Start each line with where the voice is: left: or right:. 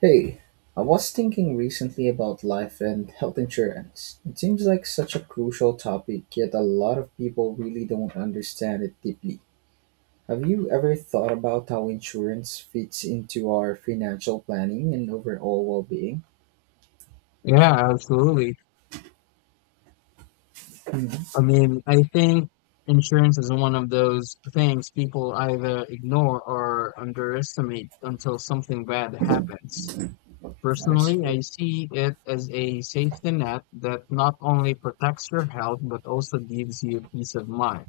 right: Hey, I was thinking recently about life and health insurance. It seems like such a crucial topic, yet a lot of people really don't understand it deeply. Have you ever thought about how insurance fits into our financial planning and overall well being?
left: Yeah, absolutely.
right: That
left: I think insurance is one of those things people either ignore or underestimate until something bad happens.
right: is
left: Personally,
right: true.
left: I see it as a safety net that not only protects your health but also gives you peace of mind.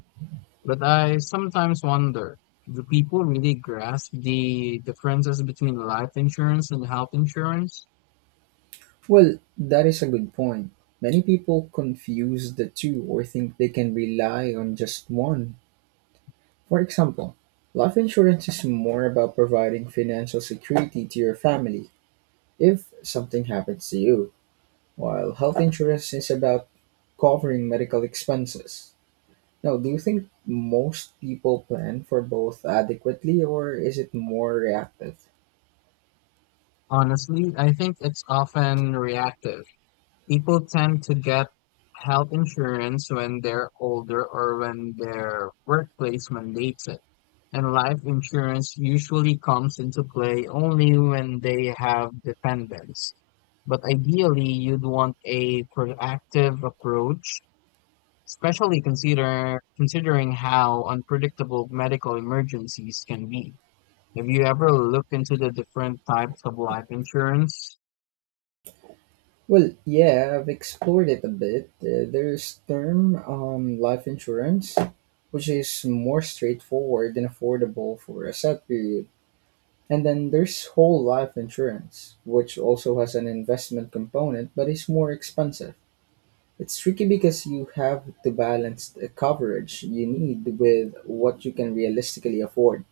left: But I sometimes wonder, do people really grasp the differences between life insurance and health insurance?
right: Well, that is a good point. Many people confuse the two or think they can rely on just one. For example, life insurance is more about providing financial security to your family if something happens to you, while health insurance is about covering medical expenses. Now, do you think most people plan for both adequately, or is it more reactive?
left: Honestly, I think it's often reactive. People tend to get health insurance when they're older or when their workplace mandates it. And life insurance usually comes into play only when they have dependents. But ideally, you'd want a proactive approach, especially considering how unpredictable medical emergencies can be. Have you ever looked into the different types of life insurance?
right: Well, yeah, I've explored it a bit. There's term life insurance, which is more straightforward and affordable for a set period. And then there's whole life insurance, which also has an investment component but is more expensive. It's tricky because you have to balance the coverage you need with what you can realistically afford.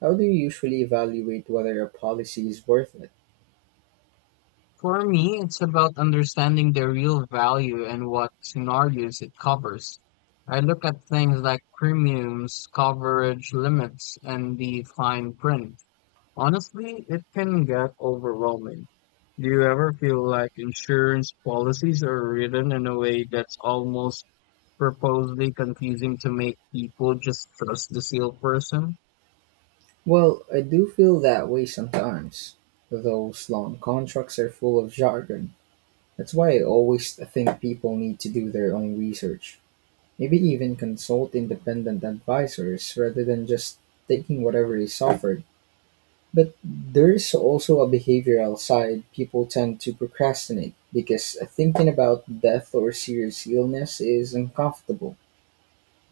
right: How do you usually evaluate whether a policy is worth it?
left: For me, it's about understanding their real value and what scenarios it covers. I look at things like premiums, coverage limits, and the fine print. Honestly, it can get overwhelming. Do you ever feel like insurance policies are written in a way that's almost purposely confusing to make people just trust the seal person?
right: Well, I do feel that way sometimes. Those long contracts are full of jargon. That's why I always think people need to do their own research. Maybe even consult independent advisors rather than just taking whatever is offered. But there's also a behavioral side. People tend to procrastinate because thinking about death or serious illness is uncomfortable.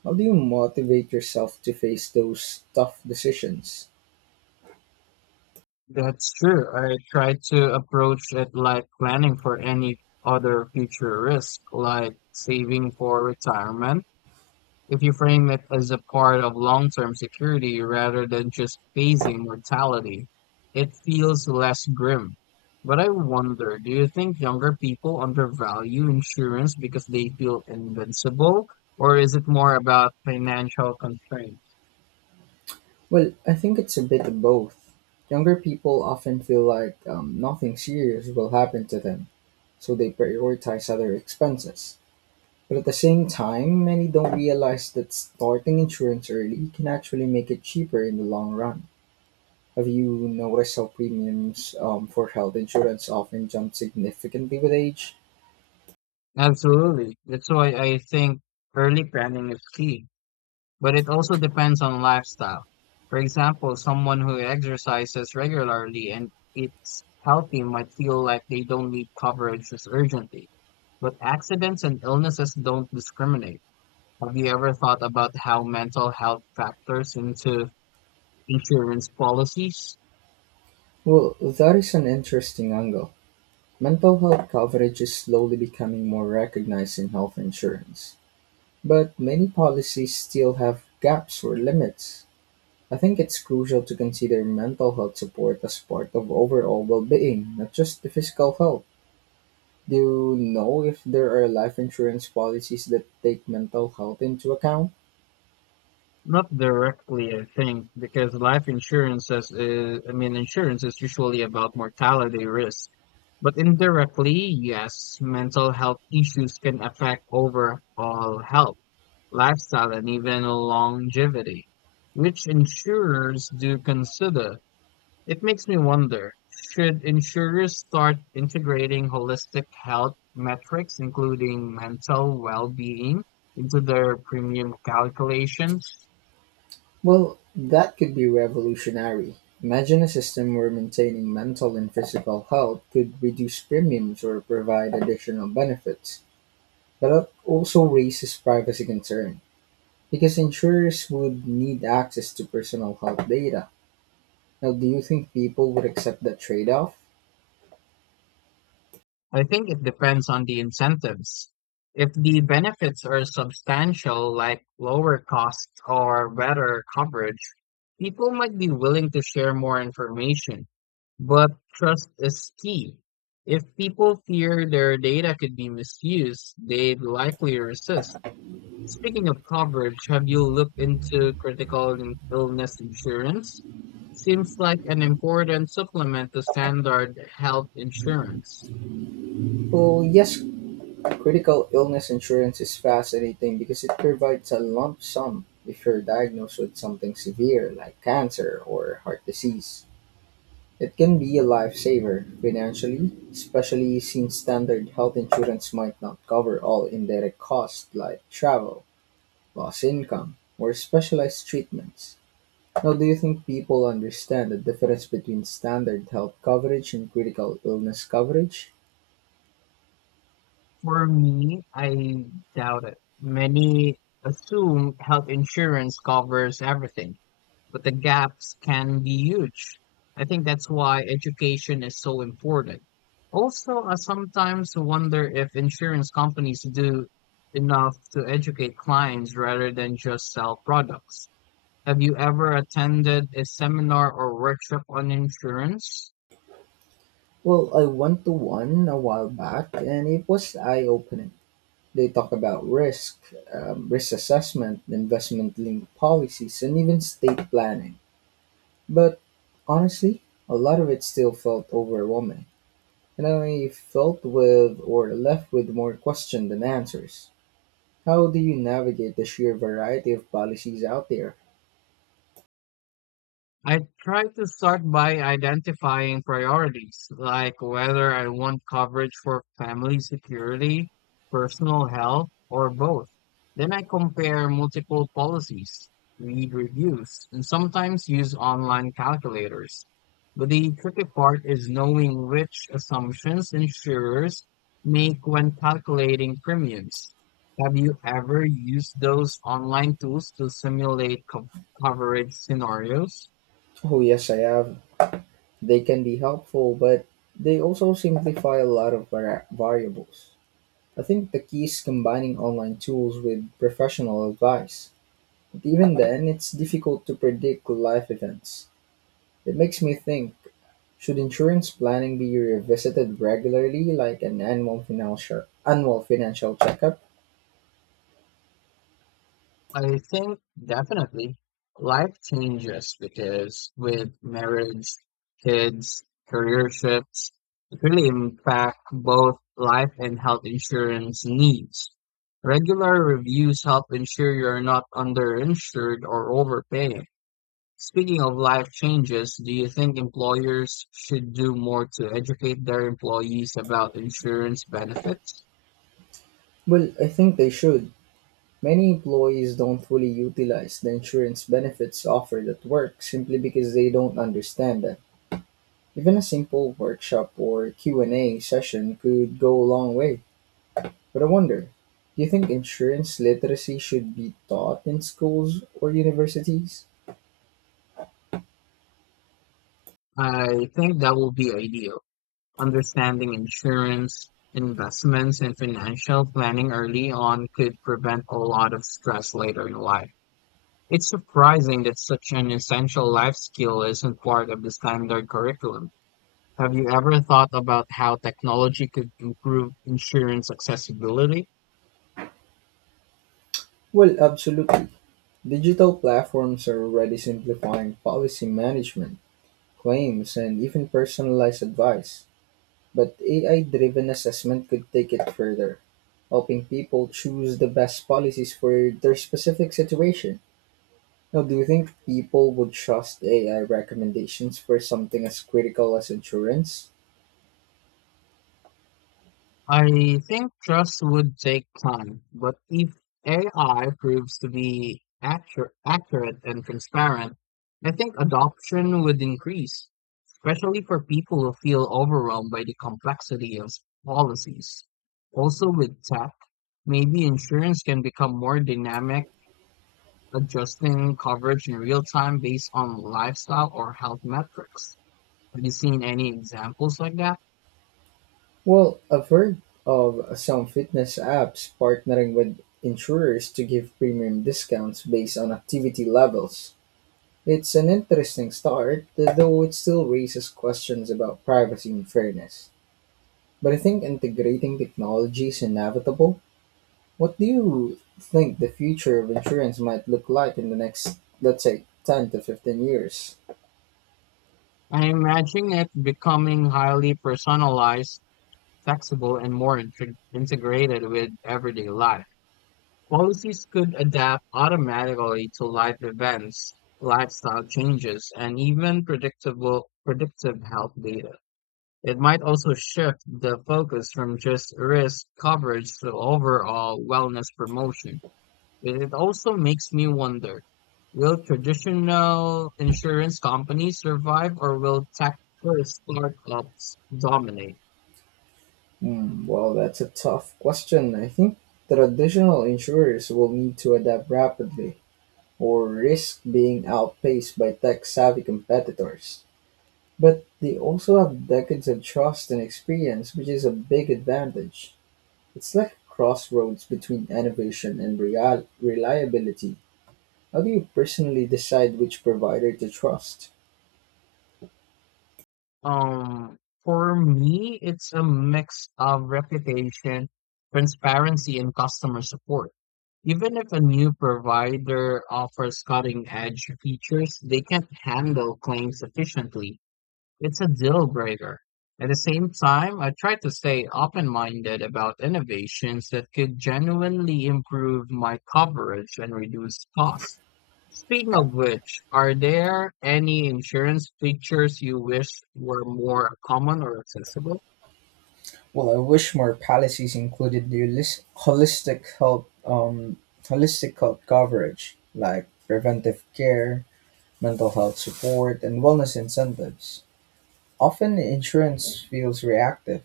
right: How do you motivate yourself to face those tough decisions?
left: That's true. I try to approach it like planning for any other future risk, like saving for retirement. If you frame it as a part of long-term security rather than just phasing mortality, it feels less grim. But I wonder, do you think younger people undervalue insurance because they feel invincible, or is it more about financial constraints?
right: Well, I think it's a bit of both. Younger people often feel like nothing serious will happen to them, so they prioritize other expenses. But at the same time, many don't realize that starting insurance early can actually make it cheaper in the long run. Have you noticed how premiums for health insurance often jump significantly with age?
left: Absolutely. That's why I think early planning is key. But it also depends on lifestyle. For example, someone who exercises regularly and eats healthy might feel like they don't need coverage as urgently. But accidents and illnesses don't discriminate. Have you ever thought about how mental health factors into insurance policies?
right: Well, that is an interesting angle. Mental health coverage is slowly becoming more recognized in health insurance, but many policies still have gaps or limits. I think it's crucial to consider mental health support as part of overall well being, not just the physical health. Do you know if there are life insurance policies that take mental health into account?
left: Not directly, I think, because life insurance is, insurance is usually about mortality risk. But indirectly, yes, mental health issues can affect overall health, lifestyle, and even longevity, which insurers do consider. It makes me wonder, should insurers start integrating holistic health metrics, including mental well-being, into their premium calculations?
right: Well, that could be revolutionary. Imagine a system where maintaining mental and physical health could reduce premiums or provide additional benefits. But it also raises privacy concern because insurers would need access to personal health data. Now, do you think people would accept that trade off?
left: I think it depends on the incentives. If the benefits are substantial, like lower costs or better coverage, people might be willing to share more information. But trust is key. If people fear their data could be misused, they'd likely resist. Speaking of coverage, have you looked into critical illness insurance? Seems like an important supplement to standard health insurance.
right: Well, yes, critical illness insurance is fascinating because it provides a lump sum if you're diagnosed with something severe like cancer or heart disease. It can be a lifesaver financially, especially since standard health insurance might not cover all indirect costs like travel, lost income, or specialized treatments. Now, do you think people understand the difference between standard health coverage and critical illness coverage?
left: For me, I doubt it. Many assume health insurance covers everything, but the gaps can be huge. I think that's why education is so important. Also, I sometimes wonder if insurance companies do enough to educate clients rather than just sell products. Have you ever attended a seminar or workshop on insurance?
right: Well, I went to one a while back and it was eye opening. They talk about risk assessment, investment linked policies, and even state planning. But honestly, a lot of it still felt overwhelming, and I felt with or left with more questions than answers. How do you navigate the sheer variety of policies out there?
left: I try to start by identifying priorities, like whether I want coverage for family security, personal health, or both. Then I compare multiple policies, read reviews, and sometimes use online calculators. But the tricky part is knowing which assumptions insurers make when calculating premiums. Have you ever used those online tools to simulate coverage scenarios?
right: Oh, yes, I have. They can be helpful, but they also simplify a lot of variables. I think the key is combining online tools with professional advice. But even then, it's difficult to predict life events. It makes me think, should insurance planning be revisited regularly like an annual financial checkup?
left: I think definitely life changes, because with marriage, kids, career shifts, it really impact both life and health insurance needs. Regular reviews help ensure you're not underinsured or overpaying. Speaking of life changes, do you think employers should do more to educate their employees about insurance benefits?
right: Well, I think they should. Many employees don't fully utilize the insurance benefits offered at work simply because they don't understand them. Even a simple workshop or Q&A session could go a long way. But I wonder, do you think insurance literacy should be taught in schools or universities?
left: I think that will be ideal. Understanding insurance, investments, and financial planning early on could prevent a lot of stress later in life. It's surprising that such an essential life skill isn't part of the standard curriculum. Have you ever thought about how technology could improve insurance accessibility?
right: Well, absolutely. Digital platforms are already simplifying policy management, claims, and even personalized advice. But AI driven assessment could take it further, helping people choose the best policies for their specific situation. Now, do you think people would trust AI recommendations for something as critical as insurance?
left: I think trust would take time, but if AI proves to be accurate and transparent, I think adoption would increase, especially for people who feel overwhelmed by the complexity of policies. Also, with tech, maybe insurance can become more dynamic, adjusting coverage in real time based on lifestyle or health metrics. Have you seen any examples like that?
right: Well, I've heard of some fitness apps partnering with insurers to give premium discounts based on activity levels. It's an interesting start, though it still raises questions about privacy and fairness. But I think integrating technology is inevitable. What do you think the future of insurance might look like in the next, let's say, 10 to 15 years?
left: I imagine it becoming highly personalized, flexible, and more integrated with everyday life. Policies could adapt automatically to life events, lifestyle changes, and even predictable predictive health data. It might also shift the focus from just risk coverage to overall wellness promotion. It also makes me wonder, will traditional insurance companies survive, or will tech first startups dominate?
right: Hmm, well, that's a tough question. I think traditional insurers will need to adapt rapidly or risk being outpaced by tech savvy competitors. But they also have decades of trust and experience which is a big advantage. It's like a crossroads between innovation and reliability. How do you personally decide which provider to trust?
left: Um, for me, it's a mix of reputation, transparency, and customer support. Even if a new provider offers cutting edge features, they can't handle claims efficiently. It's a deal breaker. At the same time, I try to stay open-minded about innovations that could genuinely improve my coverage and reduce costs. Speaking of which, are there any insurance features you wish were more common or accessible?
right: Well, I wish more policies included the holistic health coverage, like preventive care, mental health support, and wellness incentives. Often, insurance feels reactive,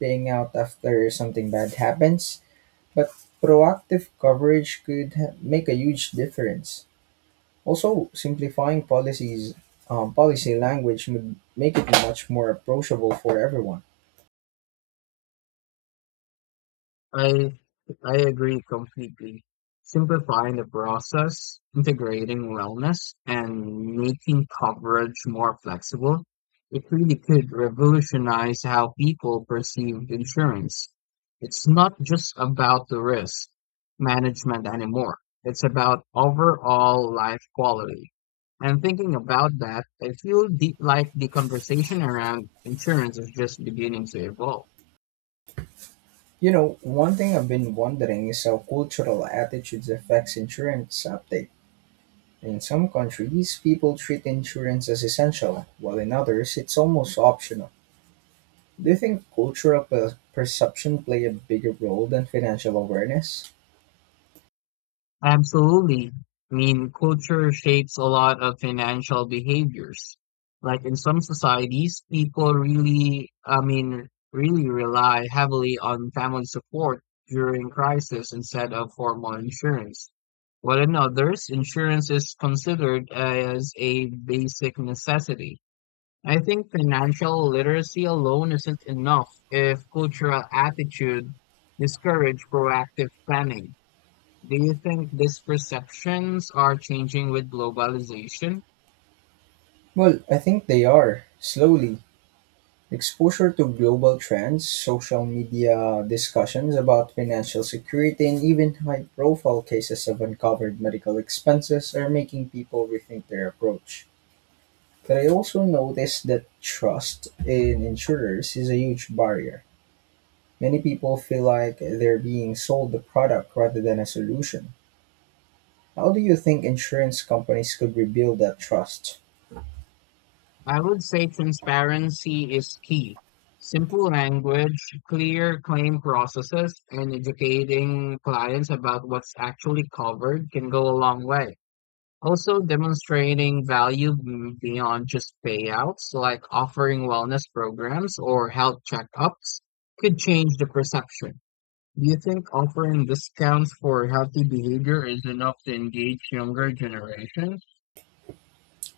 right: paying out after something bad happens. But proactive coverage could make a huge difference. Also, simplifying policy language would make it much more approachable for everyone.
left: I I agree completely. Simplifying the process, integrating wellness, and making coverage more flexible, it really could revolutionize how people perceive insurance. It's not just about the risk management anymore. It's about overall life quality. And thinking about that, I feel the conversation around insurance is just beginning to evolve.
right: You know, one thing I've been wondering is how cultural attitudes affects insurance uptake. In some countries, people treat insurance as essential, while in others, it's almost optional. Do you think perception play a bigger role than financial awareness?
left: Absolutely. Culture shapes a lot of financial behaviors. Like in some societies, people really rely heavily on family support during crisis instead of formal insurance. While in others, insurance is considered as a basic necessity. I think financial literacy alone isn't enough if cultural attitude discourage proactive planning. Do you think these perceptions are changing with globalization?
right: Well, I think they are, slowly. Exposure to global trends, social media discussions about financial security, and even high profile cases of uncovered medical expenses are making people rethink their approach. But I also noticed that trust in insurers is a huge barrier. Many people feel like they're being sold a product rather than a solution. How do you think insurance companies could rebuild that trust?
left: I would say transparency is key. Simple language, clear claim processes, and educating clients about what's actually covered can go a long way. Also, demonstrating value beyond just payouts, like offering wellness programs or health checkups, could change the perception. Do you think offering discounts for healthy behavior is enough to engage younger generations?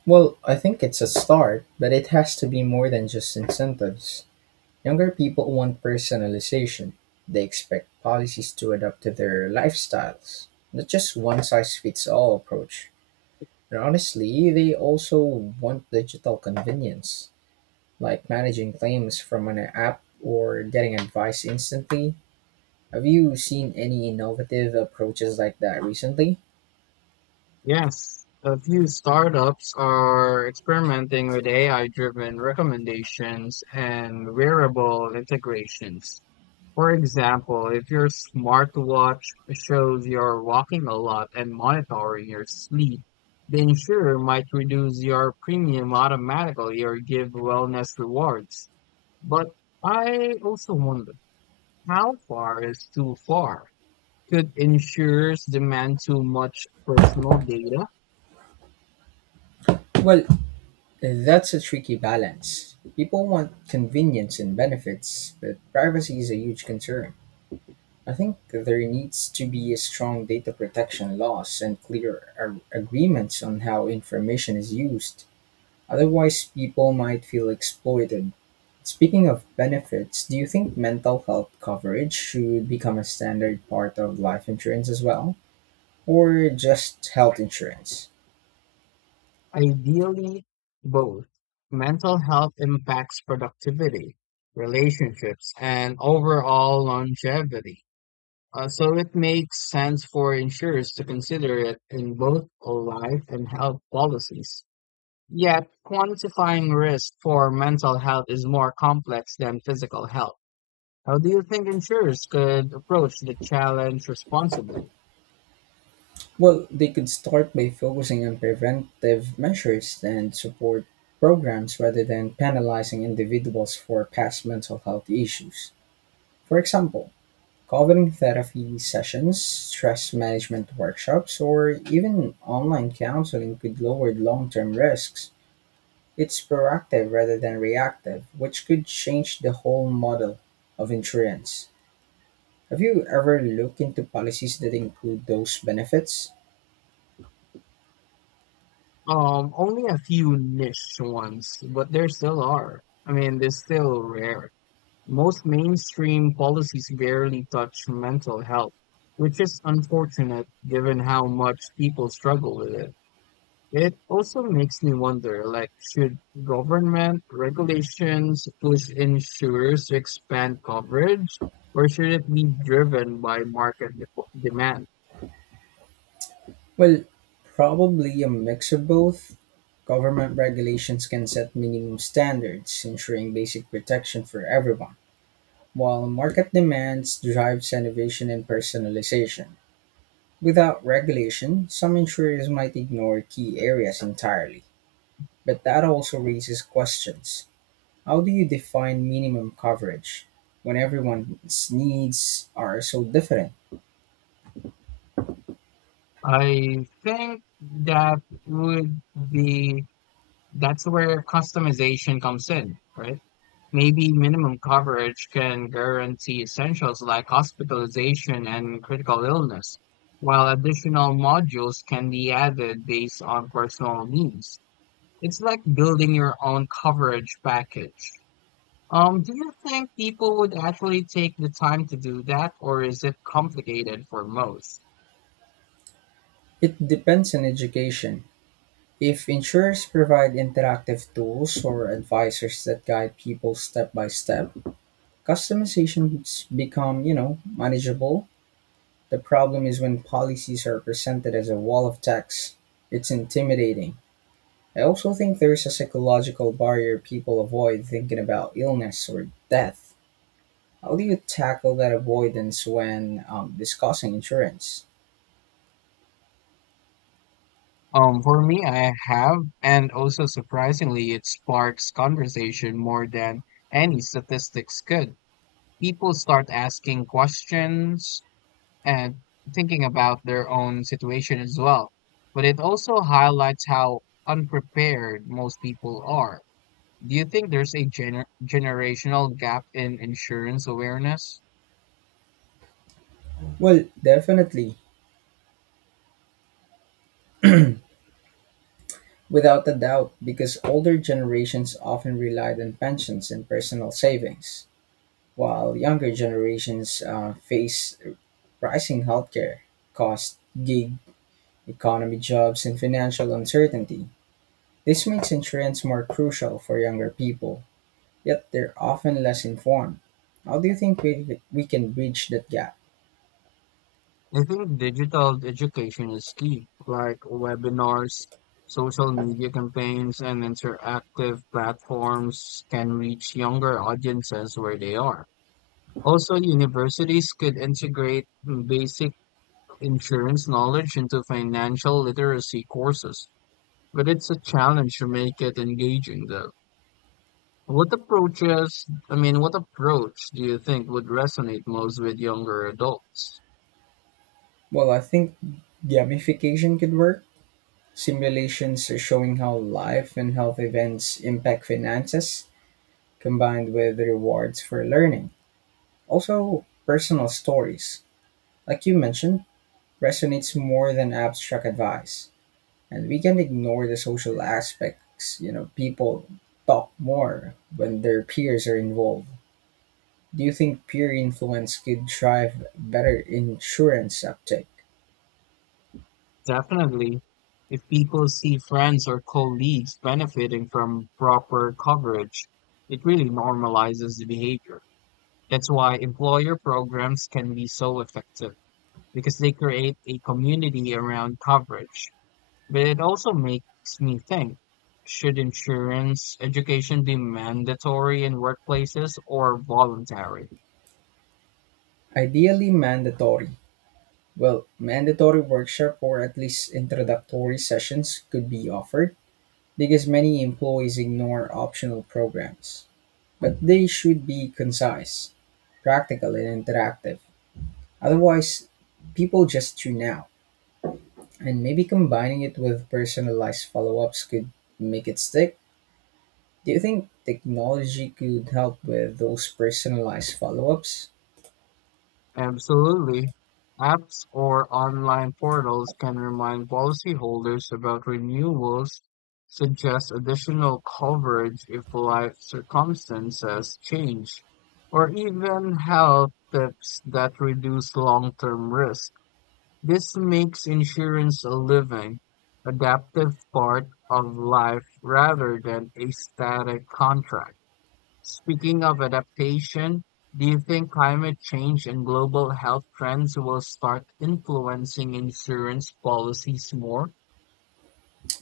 right: Well, I think it's a start, but it has to be more than just incentives. Younger people want personalization. They expect policies to adapt to their lifestyles, not just one size fits all approach. And honestly, they also want digital convenience, like managing claims from an app or getting advice instantly. Have you seen any innovative approaches like that recently?
left: Yes, a few startups are experimenting with AI-driven recommendations and wearable integrations. For example, if your smartwatch shows you're walking a lot and monitoring your sleep, the insurer might reduce your premium automatically or give wellness rewards. But I also wonder, how far is too far? Could insurers demand too much personal data?
right: Well, that's a tricky balance. People want convenience and benefits, but privacy is a huge concern. I think there needs to be a strong data protection laws and clear agreements on how information is used. Otherwise, people might feel exploited. Speaking of benefits, do you think mental health coverage should become a standard part of life insurance as well? Or just health insurance?
left: Ideally, both. Mental health impacts productivity, relationships, and overall longevity. So it makes sense for insurers to consider it in both life and health policies. Yet, quantifying risk for mental health is more complex than physical health. How do you think insurers could approach the challenge responsibly?
right: Well, they could start by focusing on preventive measures and support programs rather than penalizing individuals for past mental health issues. For example, covering therapy sessions, stress management workshops, or even online counseling could lower long term risks. It's proactive rather than reactive, which could change the whole model of insurance. Have you ever looked into policies that include those benefits?
left: Only a few niche ones, but there still are. They're still rare. Most mainstream policies barely touch mental health, which is unfortunate given how much people struggle with it. It also makes me wonder, like, should government regulations push insurers to expand coverage, or should it be driven by market demand?
right: Well, probably a mix of both. Government regulations can set minimum standards, ensuring basic protection for everyone, while market demands drives innovation and personalization. Without regulation, some insurers might ignore key areas entirely, but that also raises questions. How do you define minimum coverage when everyone's needs are so different?
left: I think that would be That's where customization comes in, right? Maybe minimum coverage can guarantee essentials like hospitalization and critical illness, while additional modules can be added based on personal needs. It's like building your own coverage package. Do you think people would actually take the time to do that, or is it complicated for most?
right: It depends on education. If insurers provide interactive tools or advisors that guide people step by step, customizations become, you know, manageable. The problem is when policies are presented as a wall of text. It's intimidating. I also think there's a psychological barrier people avoid thinking about illness or death. How do you tackle that avoidance when discussing insurance?
left: For me, I have, and also surprisingly, it sparks conversation more than any statistics could. People start asking questions and thinking about their own situation as well. But it also highlights how unprepared most people are. Do you think there's a generational gap in insurance awareness?
right: Well, definitely, without a doubt, because older generations often relied on pensions and personal savings, while younger generations face rising healthcare costs, gig economy jobs, and financial uncertainty. This makes insurance more crucial for younger people yet they're often less informed. How do you think we can bridge that gap?
left: I think digital education is key, like webinars, social media campaigns, and interactive platforms can reach younger audiences where they are. Also, universities could integrate basic insurance knowledge into financial literacy courses, but it's a challenge to make it engaging though. What approaches, what approach do you think would resonate most with younger adults?
right: Well, I think gamification could work. Simulations are showing how life and health events impact finances, combined with rewards for learning. Also, personal stories, like you mentioned, resonates more than abstract advice. And we can ignore the social aspects, you know, people talk more when their peers are involved. Do you think peer influence could drive better insurance uptake?
left: Definitely, if people see friends or colleagues benefiting from proper coverage, it really normalizes the behavior. That's why employer programs can be so effective, because they create a community around coverage. But it also makes me think, should insurance education be mandatory in workplaces or voluntary?
right: Ideally, mandatory. Well, mandatory workshop or at least introductory sessions could be offered because many employees ignore optional programs. But they should be concise, practical, and interactive. Otherwise, people just tune out. And maybe combining it with personalized follow ups could make it stick. Do you think technology could help with those personalized follow ups?
left: Absolutely. Apps or online portals can remind policyholders about renewals, suggest additional coverage if life circumstances change, or even health tips that reduce long-term risk. This makes insurance a living, adaptive part of life rather than a static contract. Speaking of adaptation, do you think climate change and global health trends will start influencing insurance policies more?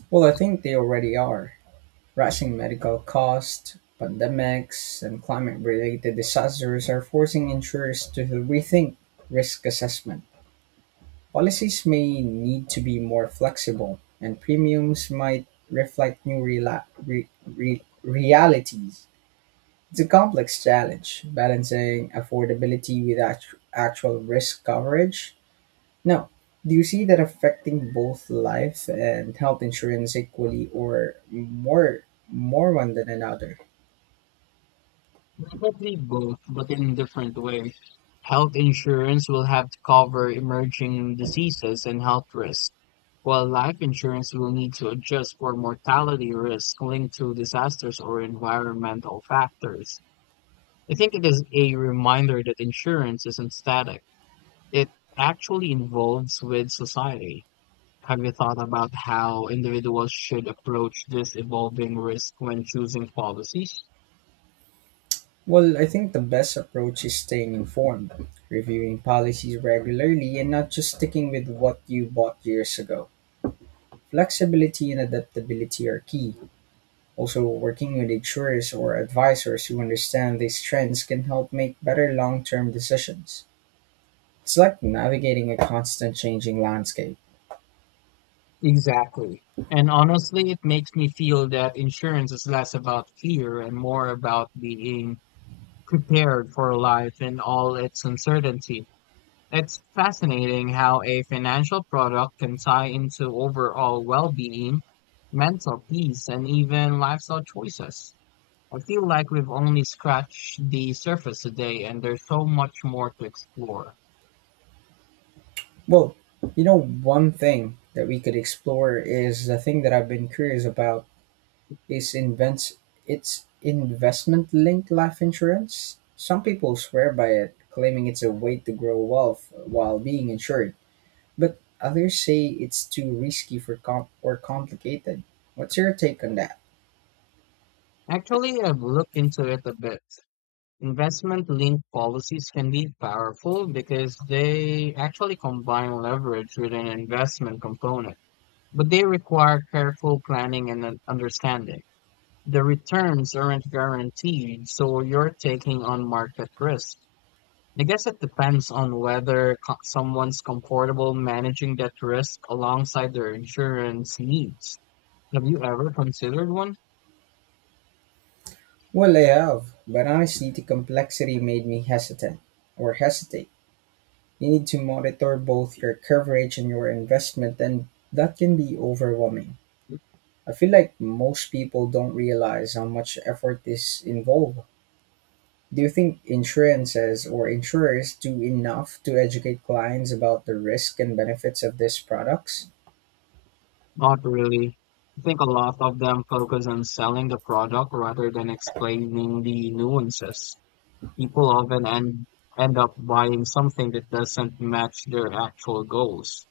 right: Well, I think they already are. Rising medical costs, pandemics, and climate related disasters are forcing insurers to rethink risk assessment. Policies may need to be more flexible, and premiums might reflect new re- realities. It's a complex challenge, balancing affordability with actual risk coverage. Now, do you see that affecting both life and health insurance equally, or more one than another?
left: Probably both, but in different ways. Health insurance will have to cover emerging diseases and health risks, while life insurance will need to adjust for mortality risks linked to disasters or environmental factors. I think it is a reminder that insurance isn't static. It actually involves with society. Have you thought about how individuals should approach this evolving risk when choosing policies?
right: Well, I think the best approach is staying informed, reviewing policies regularly and not just sticking with what you bought years ago. Flexibility and adaptability are key. Also, working with insurers or advisors who understand these trends can help make better long-term decisions. It's like navigating a constant changing landscape.
left: Exactly. And honestly, it makes me feel that insurance is less about fear and more about being prepared for life in all its uncertainty. It's fascinating how a financial product can tie into overall well being, mental peace, and even lifestyle choices. I feel like we've only scratched the surface today, and there's so much more to explore.
right: Well, you know, one thing that we could explore is the thing that I've been curious about is invents it's investment linked life insurance. Some people swear by it, claiming it's a way to grow wealth while being insured, but others say it's too risky for or complicated. What's your take on that?
left: Actually, I've looked into it a bit. Investment linked policies can be powerful because they actually combine leverage with an investment component, but they require careful planning and an understanding. The returns aren't guaranteed, so you're taking on market risk. I guess it depends on whether someone's comfortable managing that risk alongside their insurance needs. Have you ever considered one?
right: Well, I have, but honestly, the complexity made me hesitant or hesitate. You need to monitor both your coverage and your investment, and that can be overwhelming. I feel like most people don't realize how much effort is involved. Do you think insurances or insurers do enough to educate clients about the risk and benefits of these products?
left: Not really. I think a lot of them focus on selling the product rather than explaining the nuances. People end up buying something that doesn't match their actual goals.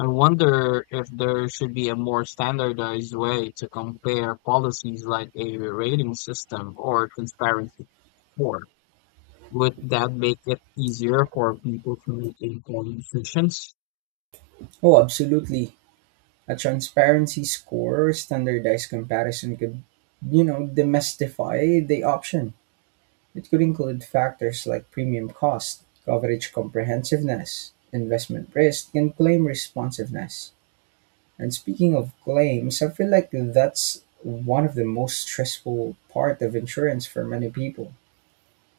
left: I wonder if there should be a more standardized way to compare policies, like a rating system or transparency score. Would that make it easier for people to make informed decisions?
right: Oh, absolutely. A transparency score or standardized comparison could, you know, demystify the option. It could include factors like premium cost, coverage comprehensiveness, investment risk, and claim responsiveness. And speaking of claims, I feel like that's one of the most stressful part of insurance for many people.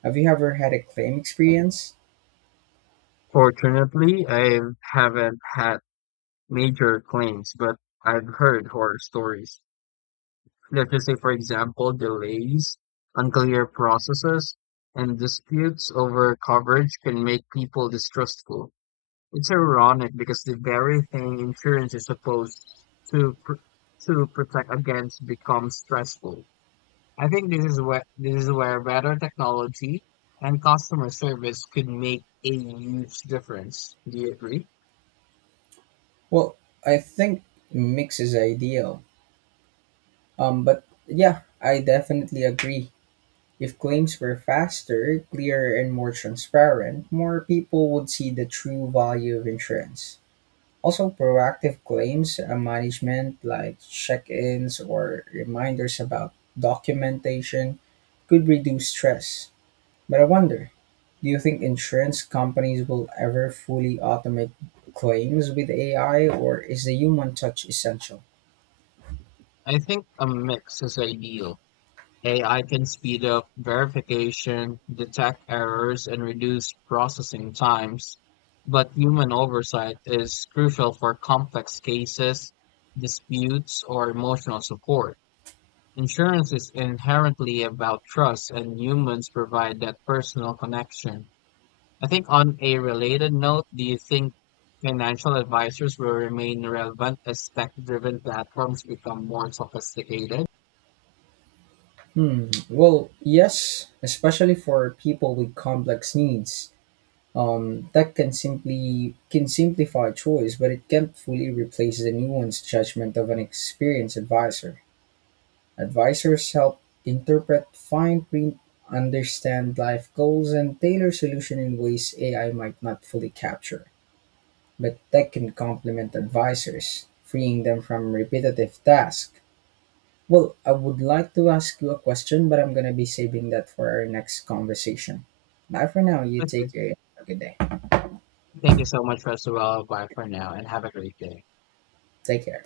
right: Have you ever had a claim experience?
left: Fortunately, I haven't had major claims, but I've heard horror stories. Let's just say, for example, delays, unclear processes, and disputes over coverage can make people distrustful. It's ironic because the very thing insurance is supposed to pr to protect against becomes stressful. I think this is where This is where better technology and customer service could make a huge difference. Do you agree?
right: Well, I think mix is ideal. But yeah, I definitely agree. If claims were faster, clearer, and more transparent, more people would see the true value of insurance. Also, proactive claims management, like check ins or reminders about documentation, could reduce stress. But I wonder, do you think insurance companies will ever fully automate claims with AI, or is the human touch essential?
left: I think a mix is ideal. AI can speed up verification, detect errors, and reduce processing times, but human oversight is crucial for complex cases, disputes, or emotional support. Insurance is inherently about trust, and humans provide that personal connection. I think, on a related note, do you think financial advisors will remain relevant as tech driven platforms become more sophisticated?
right: Hmm. Well, yes, especially for people with complex needs. That can simplify choice, but it can't fully replace the nuanced judgment of an experienced advisor. Advisors help interpret fine print, understand life goals, and tailor solutions in ways AI might not fully capture. But tech can complement advisors, freeing them from repetitive tasks. Well, I would like to ask you a question, but I'm going to be saving that for our next conversation. Bye for now. You take care. Have a good day.
left: Thank you so much, first of all. Bye for now, and have a great day.
right: Take care.